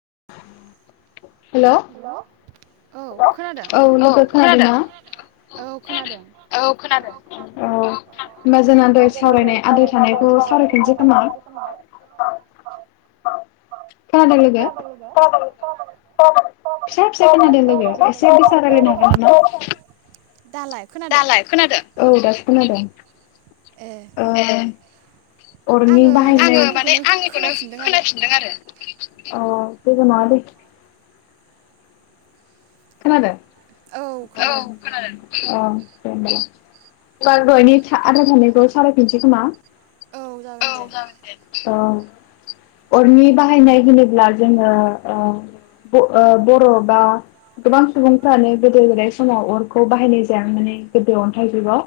[inaudible] हेल' खोनादों औ लोगो खोनादों औ खोनादों औ होमबा जोंहा सावरायनाय आद्रा थानायखौ सावरायफिनसै खोमा खोनादों लोगो खोनादों। फिसा फिसा खोनादों लोगो एसे गोसा राय्लायनांगोन नामा दालाय खोनादों दालाय खोनादों औ दासो खोनादों ए अ अरनि आङो बाहाय माने आंङो माने आंनिखौनो आंनिखौनो खोनाफिनदों आरो खोनाफिनदों आरो अ जेबो नंङा दे खोनादों औ खोनादों अ दे होनबालाय ओं दहायनि आद्रा थानायखौ सावराय फिननोसै खोमा औ जागोन औ दे अ अरनि बाहायनाय होनोब्ला जोङो आ ब' ओ बर'बा गोबां सुबुंफ्रानो गोदो गोदाय समाव अरखौ बाहायनाय जायामोननो गोदो अन्थाइ जुगाव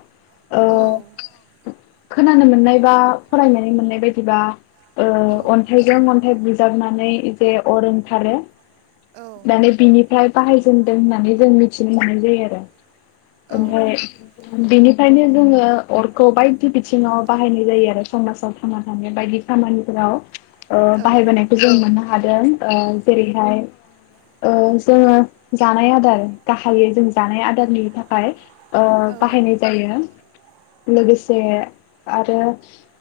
औ ओ खोनानो मोननाय बा फरायनानै मोननाय बायदिबा औ ओ अन्थाइजों अन्थाइ बुजाबनानै जे अर ओंखारो औ माने बिनिफ्राय बाहायजेनदों होननानै जों मिथिनो मोननाय जायो आरो औ ओमफाय बेनि ओंखायनो जोङो अरखौ बायदि बिथिङाव बाहायनाय जायो आरो समाजाव थांना थानाय बायदि खामानिफोराव औ बाहायबोनायखौ जों मोननो हादों। आ जेरैहाय जोङो जानाय आदार गाहायै जों जानाय आदारनि थाखाय ओ बाहायनाय जायो लोगोसे आरो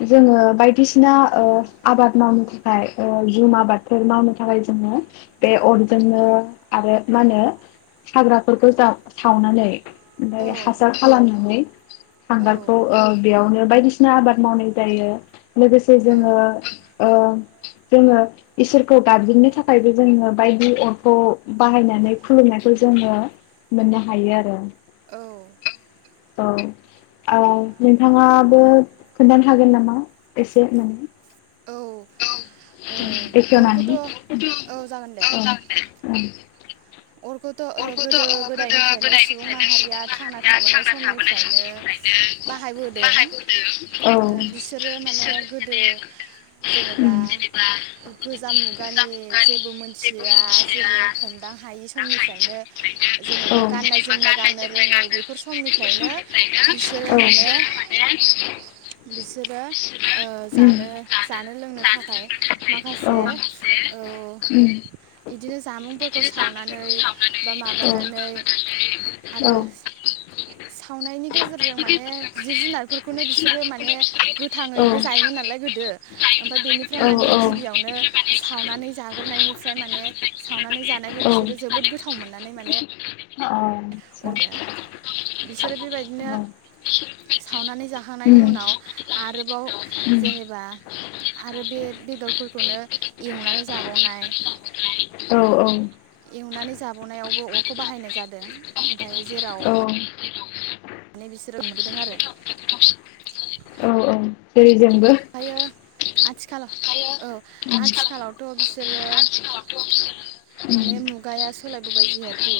जोङो बायदिसिना ओ आबाद मावनो थाखाय जुम आबादफोर मावनो थाखाय जोङो बे अरजोंनो आरो मा होनो हाग्राफोरखौ जा सावनानै ओमफ्राय औ हासार खालामनानै हांगारखौ बेयावनो बायदिसिना आबाद मावनाय जायो लोगोसे औ जोङो ओ जोङो इसोरखौ गाबज्रिननो थाखायबो जोङो बायदि अरखौ बाहायनो नानै खुलुमनायखौ जोङो मोननो हायो आरो औ औ - औ नोंथाङाबो खोन्थानो हागोन नामा एसे माने औ ओ एख मानि उ अरखौथ औ जागोन दे उम अरखौथ गोदो गोदायनिफ्रायनो सुबुं माहारिया थांना थाबोनाय समनिफ्रायनो बाहायबोदों औ उम औ उम औ बिसोरो माने गोदो जेनेबा गोजाम मुगानि जेबो मोनथिया जेबो हमदां हायि स निफ्रायनो जेनेबा गाननाय जोमनाय गाननो रोङै बेफोर समनिफ्रायनो बिसोरो माने बिसोरो ओ जानो जानो लोंनो थाखाय माखासे ओ यिदिनो जामुंफोरखौ साव नै बा उम माबानानै औ आरो ओमफ्राय लोगोफोरजों माने जुनारफोरखौनो सावनायनि गेजेरजों माने जिब जुनारफोरखौनो बिसोरो माने गोथाङैबो जायोमोन नालाय गोदो ओमफाय बेनिफ्राय माने गिबियावनो सावनानै जाग्रोनायनिफ्राय माने सावनानै जानायखौ बिसोर सावनानै जोबोद गोथाव गोथाव मोननानै माने अ औ आतसा बिसोरो बेबायदिनो सावनानै जाखांनायनि उनाव आरोबाव जेनेबा आरो बे बेदरफोरखौनो एवनानै जाबावनाय उम एवनानै जाबावनायावबो अरखौ बाहायनाय जादों ओमफ्राय जेराव औ माने बिसोरो मोनबोदों आरो औ - औ जेरै जोंबो ओमफ्रायो आथिलाव औ आथिखालावथ बिसोरो माने उम मुगाया सो सोलायबोबाय जिहेतु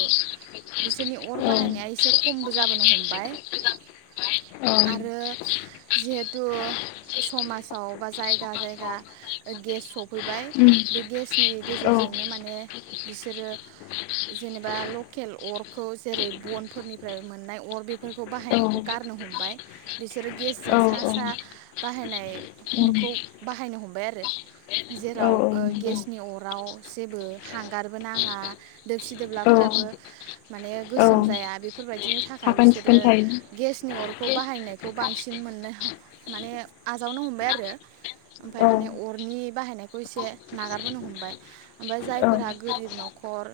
बिसोरनि औ उम औ अर बाहायनाया एसे खमबो जाबोनो हमबाय आरो जिहेतु समाजाव बा जायगा जायगा गेस सफैबाय बे गेसनि गेजेरजोंनो माने बिसोरो जेनेबा लकेल अर खौ जेरै बनफोरनिफ्राय मोननाय अर बेफोरखौ बाहायनायखौ गारनो हमबाय बिसोरो औ उम गेसजों सा सा बाहायनाय अरखौ औ बाहायनो हमबाय आरो औ जेराव ओ नंगौ गेसनि अराव जेबो हांगारबो नाङा दोबसि औ दोबलाफोराबो औ गोसोम जाया बेफोरबायदिनि थाखाय साखोन बिसोरो सिखोन थायो गेसनि अरखौ बाहायनायखौ बांसिन मोननो माने आजावनो हमबाय आरो औ ओमफ्राय माने अरनि बाहायनायखौ एसे नागारबोनो हमबाय ओमफाय औ जायफोरा गोरिब न'खर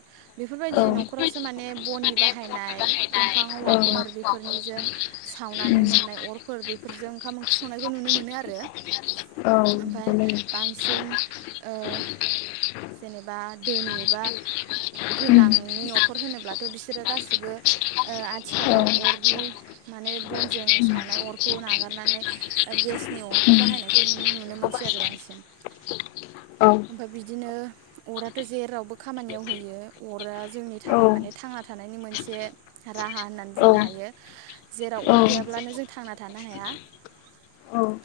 औ बेफोरबायदि माने न'खरावसो माने बननि बाहायनाय दंफां औवाफोर बेफोरनिजों औ उम सावनानै मोननाय अरफोर बेफोरजों ओंखाम ओंख्रि संनाय नुनो मोनो आरो ओमफ्राय बांसिन ओ जेनेबा धोनि एबा गोनांनि न'खर होनोब्लाथ' बिसोरो गासिबो ओ आथिखालाव अरनि माने बनजों सावनाय अरखौ नागारनानै गेसनि अरखौ बाहायनायखौ नुनो मोनसै आरो बांसिन आमफाय बिदिनो अराथ' जेरावबो खामानियाव होयो अरा जोंनि औ थाखाय माने थांना थानायनि मोनसे राहा होननानै औ बुंनो औ हायो जेराव अर गैयाब्लानो लेपटप जों थांना थानो हाया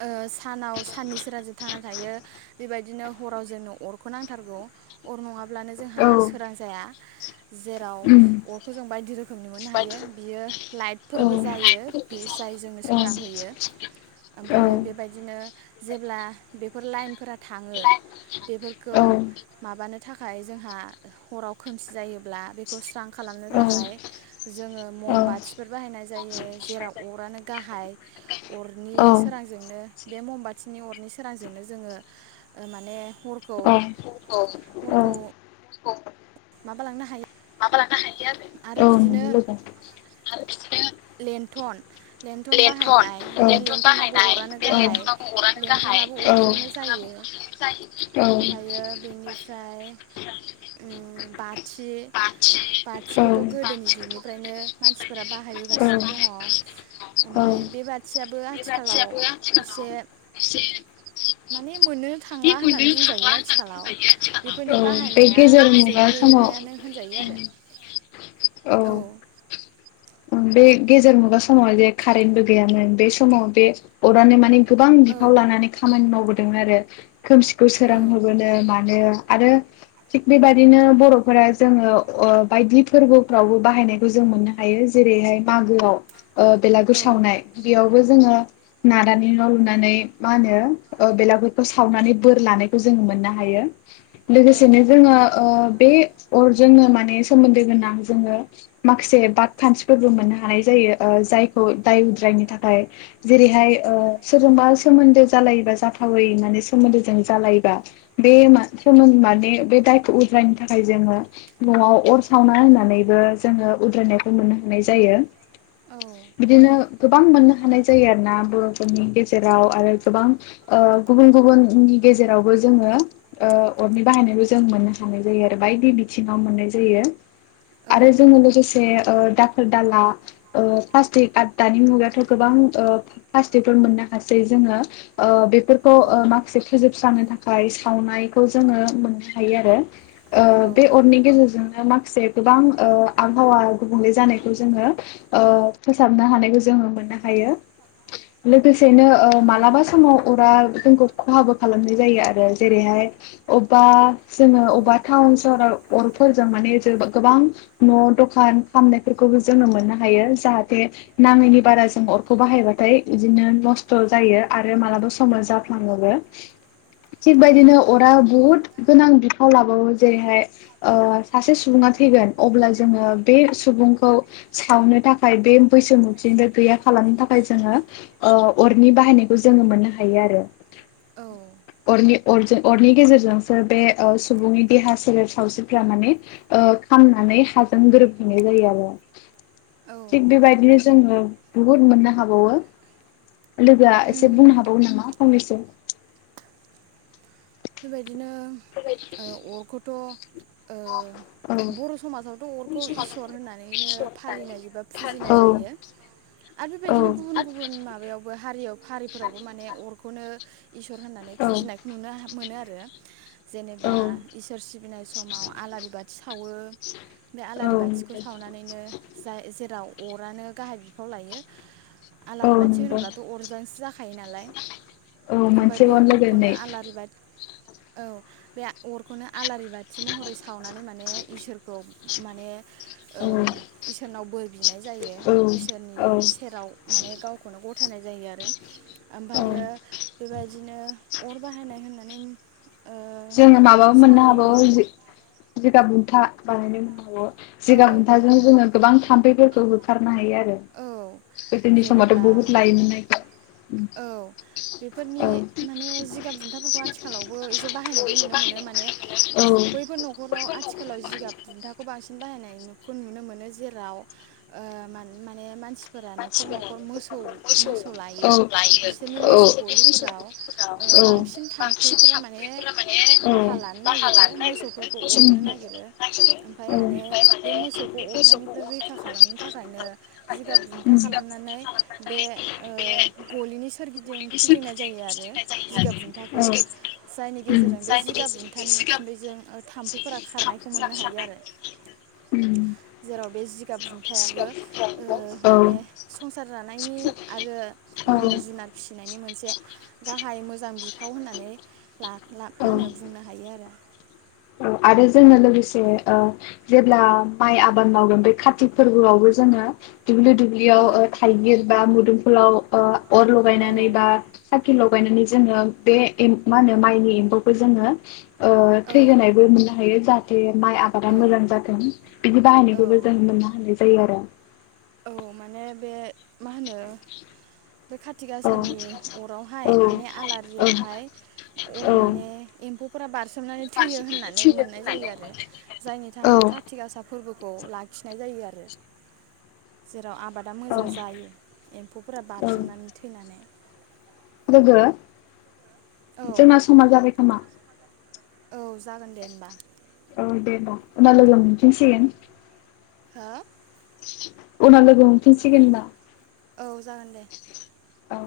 ओ सानाव साननि सोरांजों थांना थायो बेबायदिनो हराव जोंनो अरखौ नांथारगौ अर नङाब्ला ब्लानो जोंहा सोरां जाया जेराव अरखौ जों बायदि रोखोमनि मोननो हायो बियो लाइटफोरबो जायो बे जाय जोंनो सोरां होयो ओमफायो बेबायदिनो जेब्ला फोर लाइनफोरा थाङो बेफोरखौ माबानो थाखाय जोंहा हराव खोमसि जायोब्ला बेखौ स्रां खालामनो थाखाय जोङो मम बाथिफोर बाहायनाय जायो जेराव अरानो गाहाय अरनि जोंनो बे ममबाथिनि अरनि सोरांजों जोनो जोङो माने हरखौ औ औ माबा लांनो हायो [unintelligible] [unintelligible] आरो बिदिनो औ नंगौ लोगो [unintelligible] लेन्थन लन्थन बाहायनाय बे लन्थनावबो अरानो गाहाय लेनथनाबो अरजोंनो जायो ओमफायो बेनिफ्राय ओम बाथि बाथिखौथ' गोदोनि जुगनिफ्रायनो मानसिफोरा बाहायबोगासिनो सिनो दङ बाहायगासिनो दङ औ ओमफाय बे बाथिया बो आथिखालाव एसे माने मोननो थांला होननानै बुंजायो आथिखालाव बेफोरनि औ बे बाहायनाया गेजेर जोबबोनायानो होनजायो आरो औ। ओम बे गेजेर मुगा समाव जे कारेन्टबो गैयामोन बे समाव बे अरानो मानि गोबां औ बिफाव लानानै खामानि मावबोदों। दों आरो खोमसिखौ सोरां होबोनो मानो आरो थिग बेबायदिनो बर'फोरा जोङो ओ बायदि फोरबोफ्रावबो बाहायनायखौ जों मोनो। हायो जेरैहाय मागोआव ओ बेलागुर औ सावनाय बेयावबो जोङो नारानि न' लुनानै मा होनो बेलागुरफोरखौ सावनानै बोर लानायखौ जोङो मोननो हायो। औ लोगोसेनो जोङो ओ बे अर जोंनो माने सोमोन्दो गोनां जोङो माखासे बाथ खान्थिफोरबो मोननो हानाय जायो जायखौ दाय उद्रायनो थाखाय जेरैहाय ओ सोरजोंबा सोमोन्दो जालायोबा जाथावै माने सोमोन्दोजों जालायोबा बे मा सोमो माने बे दायखौ उद्रायनो थाखाय जोङो न'आव अर सावना होनानैबो जोङो उद्रायनाय खौ मोननो हानाय जायो। बिदिनो गोबां मोननो हानाय जायो आरोना बर'फोरनि गेजेराव आरो गोबां गुबुन गुबुननि गेजेरावबो जोङो ओअरनि बाहायनायबो जों मोननो हानाय जायो आरो बायदि बिथिङाव मोननाय जायो। आरो जोङो लोगोसे ओ दाखोर दाला ओ प्लास्टिक आरो दानि मुगायावथ' गोबां ओ प्लास्टिकफोर मोननो हासै जोङो ओ बेफोरखौ ओ माखासे फोजोबस्रांनो थाखाय सावनायखौ जोङो मोननो हायो आरो। ओ औ बे अरनि गेजेरजों ओ माखासे गोबां ओ आबहावा गुबुंले जानायखौ जोङो ओ फोसाबनो हानायखौ जोङो मोननो हायो लोगोसे सेनो ओ मालाबा समाव उराल जोंखौ खहाबो खालामनाय जायो आरो जेरैहाय अबेबा जोङो अबेबा टाउन सहराव अरफोरजों माने जों गोबां न' दखान खामनायफोरखौबो जों मोननो हायो जाहाथे नाङैनि बारा जों अरखौ बाहायबाथाय बिदिनो नस्थ' जायो आरो मालाबा समाव जाफ्लाङोबो। थिग औ बेबायदिनो अरा बुहुत गोनां बिफाव लाबावो जेरैहाय ओ सासे सुबुङा थैगोन अब्ला जोङो बे सु सुबुंखौ सावनो थाखाय बे बैसोमुथिनिफ्राय गैया खालामनो थाखाय जोङो अरनि बाहायनायखौ जोङो मोननो हायो आरो। औ। अरनि अरजों अरनि गेजेरजोंसो बे सुबुंनि देहा सोलेर सावस्रिफोरा माने ओ खामनानै हाजों गोरोब नाय जायो आरो। औ थिग बेबायदिनो जोङो बुहुत मोननो हाबावो। लोगोआ एसे उम बुंनो हाबावो नामा फंनैसो? बेबायदि दिनो अरखौथ' ओ औ बर' समाजावथ' अरखौ इसोर होननानैनो फालिनाय बा फुजिनाय औ जायो आरो औ बेबायदिनो गुबुन गुबुन माबायावबो हारियाव हारिफोरावबो माने अरखौनो इसोर होननानै औ फुजिनायखौ नुनो हा मोनो आरो जेनेबा औ इसोर सिबिनाय समाव आलारि बाथि सावो बे आलारि औ बाथिखौ सावनानैनो जाय जेराव अरानो गाहाय बिफाव लायो। आलारि औ बाथि नंगौ होनोब्लाथ' अरजोंसो जाखा थायो नालाय औ ओमफ्राय मोनसे बे बानो अरखौनो लोगोनै आलारि बाथि औ बे अरखौनो आलारि बाथि महरै सावनानै माने इसोर खौ माने ओ औ इसोरनाव बोर बिनाय जायो औ इसोरनि औ सेराव माने गावखौनो गथ' फोथायनाय जायो आरो औ ओमफायो बेबायदि बिदिनो अर बाहायनाय होननाय जोङो माबाबो मोननो हागौ सावरायोब्ला जे जिगाब बुन्था बानायनो [unintelligible] औ जिगाब बुनथाजों जोङो गोबां थाम्फैफोर थ होखारनो हायो आरो औ गोदोनि समावथ' जेनेबा बुहुत लायो मोनना इखो। औ बेफोरनि माने जिगाब बुन्थाफोरखौ आथिखालावबो एसे बाहायनाय नुनो मोनो माने मोनो औ बैफोर न'खराव आथिखालाव जिगाब बुनथाखौ बांसिन बा नायनायनिखौ नुनो मोनो जेराव ओ मान माने मानसि फोरा न'खर न'खर मोसौ मोसौ लायो। बिसोरनि मोसौ गलिफोराव ओ बांसिन थाम्फैफोरा माने बाहा लानो नागिरो मोसौफोरखौ अरनो नागिरो ओमफाय माने ओमफ्राय बे मोसौखौ अरनायनिफ्राय रैखा खालामनो थाखायनो जिगाब बुन ओं जिगाब बुनथा खालामनानै बे गलिनि सोरगिदिं फिदिंनाय जायो आरो जिगाब बुन्थाखौ जायनि गेजेरजों बे जिगाब बुन्थानि उखुन्दैजों ओ थाम्फैफोरा खारनायखौ मोननो हायो आरो उम जेराव बे जिगाब बुन्थायाबो ओ माने संसार जानायनि आरो मा होनो औ जुनार फिसिनायनि मोनसे गाहाय मोजां बिफाव होननानै ला लाब मा औ होनो बुंनो हायो आरो। औ आरो जोङो लोगोसे ओ जेब्ला माइ आबाद मावगोन बे कार्तिक फोरबोआवबो जोङो दुब्लि औ दुब्लियाव ओ थाइगिर बा मुदुम लाव ओ अर लगायनानै बा औ सब लगायनानै जोङो बे मा होनो माइनि एम्फौखो जोङो ओ थै होनायबो नुनो हायो। जाथे माइ आबादा औ मोजां जाथों बिनि औ बाहायनिखौबो जों मोननो हानायसै जायो आरो‌। औ माने बे मा होनो बे खाथि औ औ गाासानि अरावहाय माने आलारियावहाय माने एम्फौ फोरा बार सोमनानै थैयो होननानै मोननाय जायो आरो जायनि औ थाखाय कार्तिक आसा फोरबोखौ लाखिनाय जायो आरो। जेराव आबादा औ मोजां जायो एम्फौफोरा औ बारसोमनानै थैनानै। औ [unintelligible] जोंना समा जाबाय खोमा औ जागोन दे होमबा। औ दे द' उना लोगो मोनफिनसिगोन। हो? उनाव लोगो हमफिनसिगोन ना? औ जागोन दे। औ।